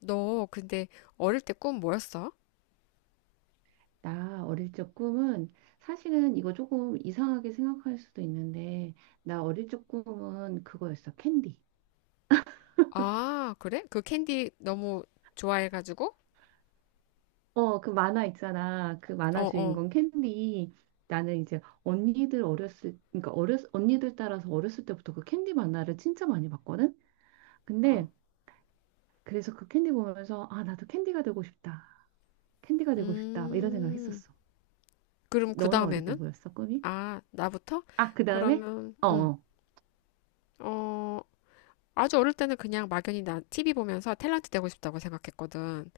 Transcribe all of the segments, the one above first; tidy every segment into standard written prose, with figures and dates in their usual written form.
너 근데 어릴 때 꿈 뭐였어? 나 어릴 적 꿈은, 사실은 이거 조금 이상하게 생각할 수도 있는데, 나 어릴 적 꿈은 그거였어, 캔디. 아, 그래? 그 캔디 너무 좋아해가지고? 그 만화 있잖아, 그 어, 만화 어, 주인공 캔디. 나는 이제 언니들 어렸을 그러니까 어렸 언니들 따라서 어렸을 때부터 그 캔디 만화를 진짜 많이 봤거든. 어. 근데 그래서 그 캔디 보면서, 아, 나도 캔디가 되고 싶다, 캔디가 되고 싶다 막 이런 생각 음, 했었어. 그럼 그 너는 어릴 때 다음에는? 뭐였어 꿈이? 아, 나부터? 아, 그 다음에. 그러면, 어어. 어, 아주 어릴 때는 그냥 막연히 나 TV 보면서 탤런트 되고 싶다고 생각했거든.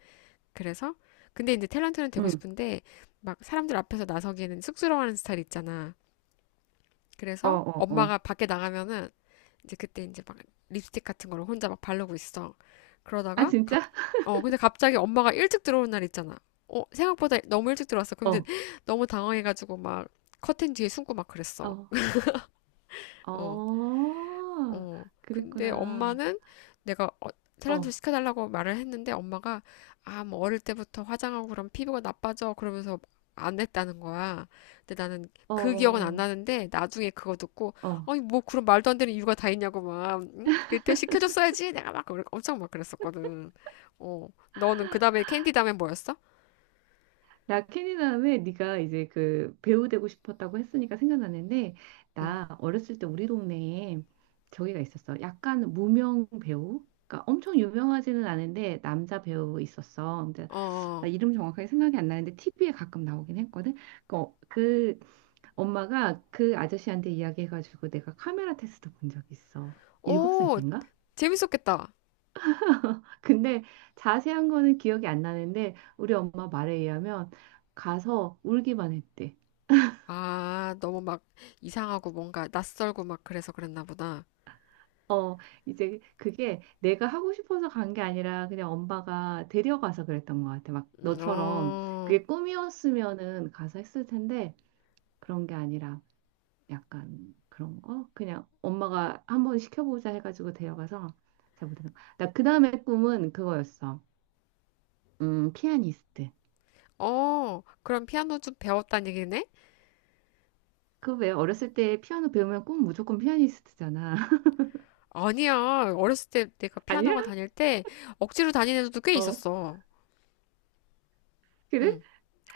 그래서? 근데 이제 탤런트는 되고 응. 싶은데, 막 사람들 앞에서 나서기에는 쑥스러워하는 스타일 있잖아. 어 그래서 어 어. 엄마가 밖에 나가면은 이제 그때 이제 막 립스틱 같은 걸 혼자 막 바르고 있어. 아, 그러다가 갑, 진짜? 어, 근데 갑자기 엄마가 일찍 들어오는 날 있잖아. 어, 생각보다 너무 일찍 들어왔어. 근데 어. 너무 당황해가지고 막 커튼 뒤에 숨고 막 그랬어. 어. 어. 어, 어, 근데 그랬구나. 엄마는 내가 어, 어, 탤런트를 어, 시켜달라고 말을 했는데 엄마가 아, 뭐 어릴 때부터 화장하고 그럼 피부가 나빠져 그러면서 안 했다는 거야. 근데 나는 그 기억은 안 어, 나는데 나중에 그거 듣고 어. 어. 아니 뭐 그런 말도 안 되는 이유가 다 있냐고 막 응? 그때 시켜줬어야지 내가 막 엄청 막 그랬었거든. 어, 너는 그 다음에 캔디 다음에 뭐였어? 나 캐니다음에 네가 이제 그 배우 되고 싶었다고 했으니까 생각나는데, 응, 나 어렸을 때 우리 동네에 저기가 있었어. 약간 무명 배우? 그러니까 엄청 유명하지는 않은데 남자 배우 있었어. 근데 어, 나 어. 이름 정확하게 생각이 안 나는데 TV에 가끔 나오긴 했거든. 그, 어- 그 엄마가 그 아저씨한테 이야기해가지고 내가 카메라 테스트 본 적 있어. 7살 오, 땐가? 재밌었겠다. 근데 자세한 거는 기억이 안 나는데 우리 엄마 말에 의하면 가서 울기만 했대. 아, 너무 막 이상하고 뭔가 낯설고 막 그래서 그랬나 보다. 어, 이제 그게 내가 하고 싶어서 간 게 아니라 그냥 엄마가 데려가서 그랬던 것 같아. 막 너처럼. 어, 그게 꿈이었으면은 가서 했을 텐데, 그런 게 아니라 약간 그런 거? 그냥 엄마가 한번 시켜보자 해가지고 데려가서 잘 못했던 거. 나그 다음에 꿈은 그거였어. 피아니스트. 어, 그럼 피아노 좀 배웠다는 얘기네? 그 왜 어렸을 때 피아노 배우면 꿈 무조건 피아니스트잖아. 아니야. 어렸을 때 내가 피아노가 다닐 때 억지로 다니는 애들도 꽤 어, 있었어. 그래? 응.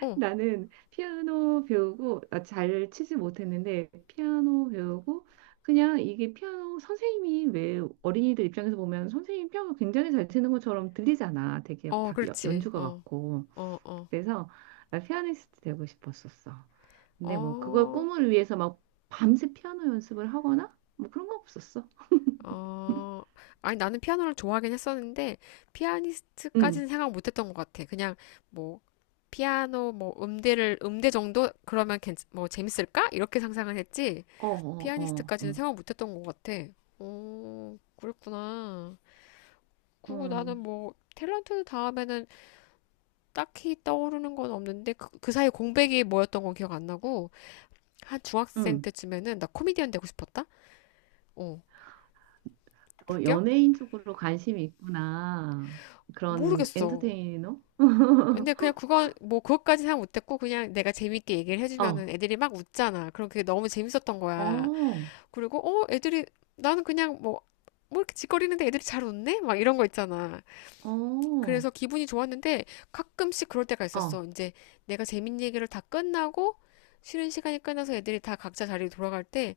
어, 나는 피아노 배우고, 아, 잘 치지 못했는데, 피아노 배우고, 그냥 이게 피아노 선생님이 왜 어린이들 입장에서 보면 선생님 피아노 굉장히 잘 치는 것처럼 들리잖아. 되게 어, 다 그렇지. 연주가 어, 같고. 어, 어, 그래서 나 피아니스트 되고 싶었었어. 근데 뭐 그걸 어, 꿈을 위해서 막 밤새 피아노 연습을 하거나 뭐 그런 거 없었어. 어. 아니, 나는 피아노를 좋아하긴 했었는데, 응. 피아니스트까지는 생각 못 했던 것 같아. 그냥, 뭐, 피아노, 뭐, 음대를, 음대 정도? 그러면 괜, 뭐, 재밌을까? 이렇게 상상을 했지. 어, 어, 어, 피아니스트까지는 어, 생각 못 했던 것 같아. 오, 그랬구나. 그리고 어, 나는 뭐 탤런트 다음에는 딱히 떠오르는 건 없는데 그 사이 공백이 뭐였던 건 기억 안 나고 한 중학생 응. 때쯤에는 나 코미디언 되고 싶었다? 어, 어, 웃겨? 연예인 쪽으로 관심이 있구나. 그런 모르겠어. 엔터테이너? 근데 그냥 그건 뭐 그것까지 생각 못했고 그냥 내가 재밌게 얘기를 어, 해주면은 애들이 막 웃잖아. 그럼 그게 너무 재밌었던 거야. 어, 그리고 어 애들이 나는 그냥 뭐 뭐 이렇게 짓거리는데 애들이 잘 웃네? 막 이런 거 있잖아. 어, 그래서 기분이 좋았는데 가끔씩 그럴 때가 있었어. 어, 이제 내가 재밌는 얘기를 다 끝나고 쉬는 시간이 끝나서 애들이 다 각자 자리로 돌아갈 때,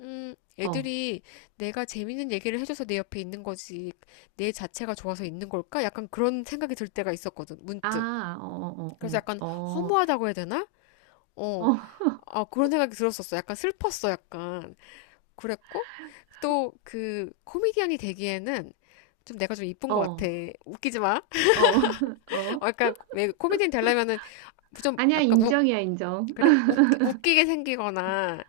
어. 애들이 내가 재밌는 얘기를 해줘서 내 옆에 있는 거지, 내 자체가 좋아서 있는 걸까? 약간 그런 생각이 들 때가 있었거든, 문득. 아, 어, 그래서 약간 어, 어, 허무하다고 해야 되나? 어, 어, 아, 그런 생각이 들었었어. 약간 슬펐어, 약간. 그랬고, 또 그 코미디언이 되기에는 좀 내가 좀 이쁜 어, 어, 것 같아. 어, 웃기지 마. 어. 어. 아까 왜 코미디인 되려면은 좀 아니야, 약간 우 인정이야, 인정. 그래 웃기게 생기거나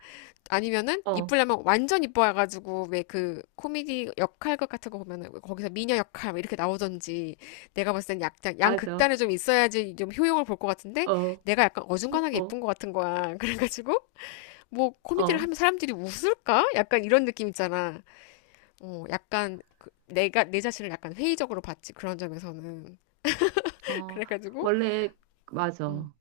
아니면은 어, 이쁘려면 완전 이뻐가지고 왜 그 코미디 역할 것 같은 거 보면은 거기서 미녀 역할 뭐 이렇게 나오던지 내가 봤을 땐 약간 맞아. 양극단에 좀 있어야지 좀 효용을 볼 것 같은데 어, 내가 약간 어중간하게 어, 이쁜 것 같은 거야 그래가지고 뭐 코미디를 어, 하면 사람들이 웃을까 약간 이런 느낌 있잖아 어 약간 그 내가 내 자신을 약간 회의적으로 봤지 그런 점에서는 어. 그래가지고 원래, 음. 맞아.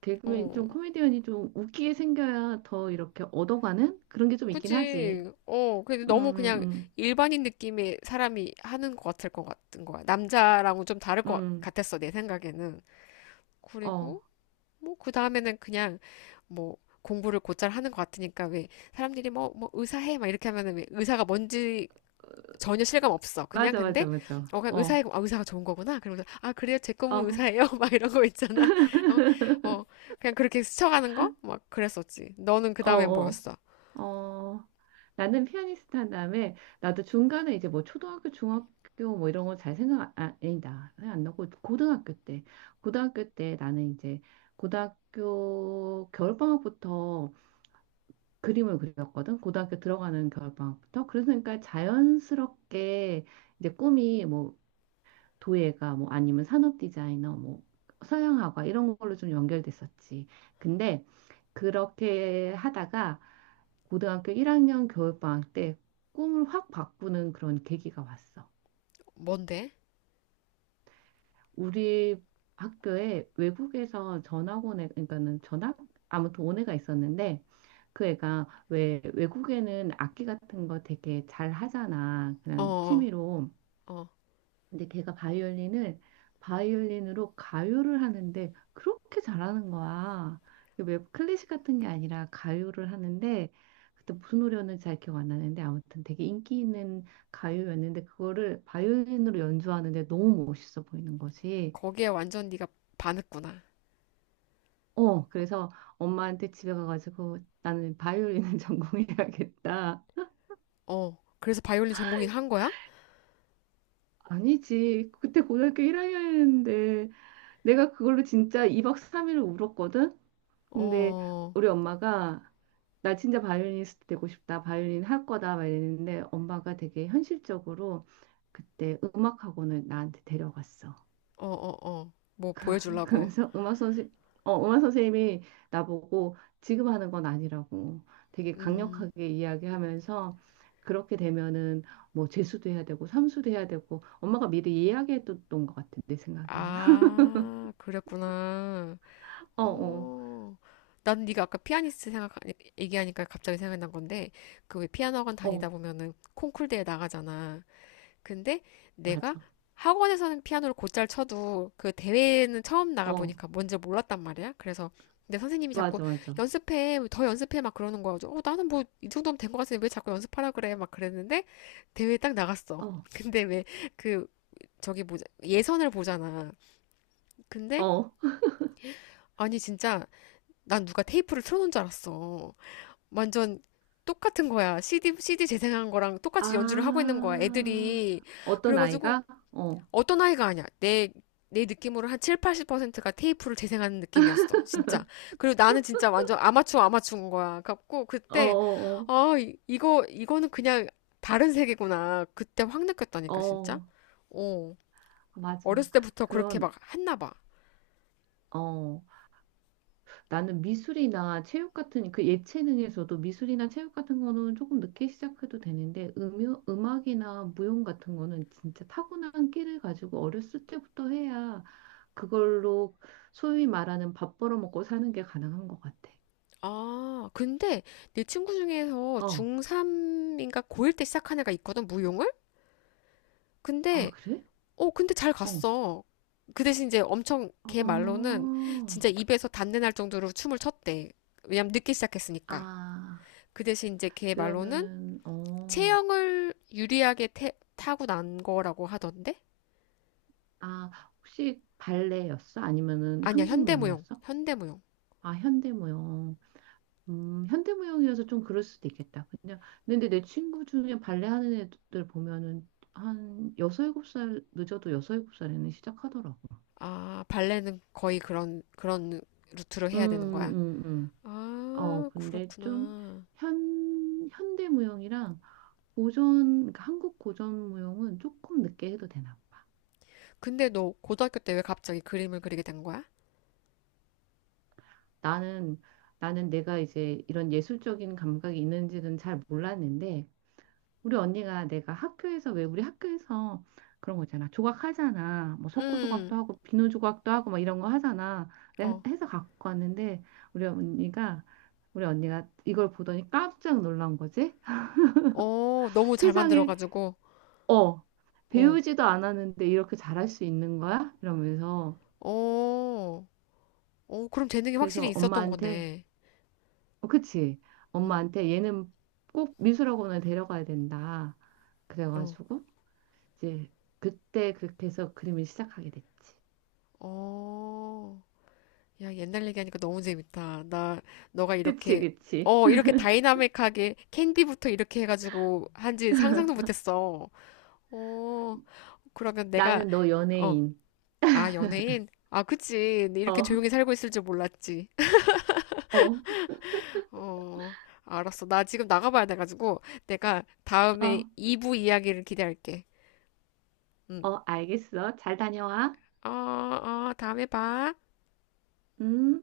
개그맨, 어, 좀 코미디언이 좀 웃기게 생겨야 더 이렇게 얻어가는 그런 게 좀 있긴 하지. 그지? 어, 근데 음, 너무 그냥 음, 일반인 느낌의 사람이 하는 것 같을 것 같은 거야. 남자랑은 좀 다를 음, 것 음, 같았어, 내 생각에는. 어. 그리고, 뭐, 그 다음에는 그냥, 뭐, 공부를 곧잘 하는 것 같으니까, 왜, 사람들이 뭐, 의사해, 막 이렇게 하면은 왜, 의사가 뭔지 전혀 실감 없어. 그냥 맞아, 근데, 맞아, 맞아. 어, 그냥 의사해, 어, 아, 의사가 좋은 거구나. 그러면서, 아, 그래요? 제 꿈은 어, 의사예요? 막 이런 거 있잖아. 어, 어, 그냥 그렇게 스쳐가는 거? 막 그랬었지. 너는 그 어, 다음에 어, 뭐였어? 어. 나는 피아니스트 한 다음에 나도 중간에 이제 뭐 초등학교, 중학교 뭐 이런 거 잘 생각, 아, 아니다. 생각 안 나고 고등학교 때. 고등학교 때 나는 이제 고등학교 겨울방학부터 그림을 그렸거든. 고등학교 들어가는 겨울방학부터. 그러니까 자연스럽게 이제 꿈이 뭐 도예가 뭐 아니면 산업 디자이너 뭐 서양화가 이런 걸로 좀 연결됐었지. 근데 그렇게 하다가 고등학교 1학년 겨울방학 때 꿈을 확 바꾸는 그런 계기가 왔어. 뭔데? 우리 학교에 외국에서 전학 온 애, 그러니까는 전학 아무튼 온 애가 있었는데 그 애가 왜 외국에는 악기 같은 거 되게 잘 하잖아. 그냥 어, 취미로. 어. 근데 걔가 바이올린을 바이올린으로 가요를 하는데 그렇게 잘하는 거야. 이게 왜 클래식 같은 게 아니라 가요를 하는데, 그때 무슨 노래였는지 잘 기억 안 나는데, 아무튼 되게 인기 있는 가요였는데 그거를 바이올린으로 연주하는데 너무 멋있어 보이는 거지. 거기에 완전 네가 반했구나. 어, 그래서 엄마한테 집에 가가지고 나는 바이올린을 전공해야겠다. 어, 그래서 바이올린 전공인 한 거야? 아니지. 그때 고등학교 1학년이었는데 내가 그걸로 진짜 2박 3일 울었거든. 근데 어, 우리 엄마가, 나 진짜 바이올리니스트 되고 싶다, 바이올린 할 거다 막 이랬는데, 엄마가 되게 현실적으로 그때 음악 학원을 나한테 데려갔어. 어, 어, 어. 뭐 보여주려고. 그래서 음악 선생님이 나보고 지금 하는 건 아니라고 되게 음, 강력하게 이야기하면서, 그렇게 되면은 뭐 재수도 해야 되고 삼수도 해야 되고, 엄마가 미리 이야기해뒀던 것 같아 내 생각에는. 아, 그랬구나. 어, 어, 어, 난 네가 아까 피아니스트 생각 얘기하니까 갑자기 생각난 건데 그 왜 피아노 학원 다니다 어, 보면은 콩쿨 대회 나가잖아. 근데 내가 맞아. 학원에서는 피아노를 곧잘 쳐도 그 대회는 처음 어, 나가보니까 뭔지 몰랐단 말이야. 그래서 근데 선생님이 자꾸 맞아, 맞아. 연습해, 더 연습해 막 그러는 거야. 어, 나는 뭐 이 정도면 된 것 같은데 왜 자꾸 연습하라 그래? 막 그랬는데 대회에 딱 나갔어. 어, 근데 왜 그 저기 뭐 예선을 보잖아. 근데 어. 아니 진짜 난 누가 테이프를 틀어놓은 줄 알았어. 완전 똑같은 거야. CD 재생한 거랑 똑같이 연주를 하고 있는 거야. 아, 애들이. 어떤 그래가지고 아이가? 어, 어떤 아이가 아니야. 내 느낌으로 한 7, 80%가 테이프를 재생하는 느낌이었어. 진짜. 그리고 나는 진짜 완전 아마추어 아마추어인 거야. 갖고 어, 그때, 어, 아, 이거는 그냥 다른 세계구나. 그때 확 어, 느꼈다니까, 진짜. 어, 어. 아, 맞아. 어렸을 때부터 그렇게 그런, 막 했나 봐. 어, 나는 미술이나 체육 같은, 그 예체능에서도 미술이나 체육 같은 거는 조금 늦게 시작해도 되는데, 음악이나 무용 같은 거는 진짜 타고난 끼를 가지고 어렸을 때부터 해야 그걸로 소위 말하는 밥 벌어먹고 사는 게 가능한 것 같아. 아, 근데 내 친구 중에서 어, 중3인가 고1 때 시작한 애가 있거든, 무용을? 아, 근데 그래? 어, 근데 잘 어, 갔어. 그 대신 이제 엄청 걔 말로는 아, 진짜 입에서 단내 날 정도로 춤을 췄대. 왜냐면 늦게 시작했으니까. 아. 그 대신 이제 걔 말로는 그러면은 어, 체형을 유리하게 타고 난 거라고 하던데? 아, 혹시 발레였어? 아니면은 아니야, 한국 현대무용. 무용이었어? 현대무용. 아, 현대 무용. 현대 무용이어서 좀 그럴 수도 있겠다. 그냥 근데 내 친구 중에 발레 하는 애들 보면은 한 여섯 일곱 살, 늦어도 여섯 일곱 살에는 시작하더라고. 아, 발레는 거의 그런 루트로 음, 해야 되는 거야. 음, 음. 어, 아, 근데 좀 그렇구나. 현대 무용이랑 고전, 그러니까 한국 고전 무용은 조금 늦게 해도 되나 봐. 근데 너 고등학교 때 왜 갑자기 그림을 그리게 된 거야? 나는 나는 내가 이제 이런 예술적인 감각이 있는지는 잘 몰랐는데 우리 언니가, 내가 학교에서 왜 우리 학교에서 그런 거 있잖아, 조각하잖아. 뭐 석고 조각도 음, 하고 비누 조각도 하고 막 이런 거 하잖아. 내가 어, 해서 갖고 왔는데 우리 언니가 우리 언니가 이걸 보더니 깜짝 놀란 거지. 어, 너무 잘 세상에, 만들어가지고, 어, 어. 배우지도 않았는데 이렇게 잘할 수 있는 거야? 이러면서 어, 어, 그럼 재능이 그래서 확실히 있었던 엄마한테, 거네. 어, 그치, 응, 엄마한테, 얘는 꼭 미술학원을 데려가야 된다. 어, 그래가지고 이제 그때 그렇게 해서 그림을 시작하게 됐지. 어. 야, 옛날 얘기하니까 너무 재밌다. 나, 너가 그치, 이렇게, 그치. 어, 이렇게 다이나믹하게 캔디부터 이렇게 해가지고 한지 상상도 못했어. 어, 그러면 내가, 나는 너 어, 연예인. 아, 연예인? 아, 그치. 네, 이렇게 어, 조용히 살고 있을 줄 몰랐지. 어, 어, 알았어. 나 지금 나가봐야 돼가지고 내가 다음에 어, 2부 이야기를 기대할게. 응. 어, 알겠어. 잘 다녀와. 어, 어, 다음에 봐. 음.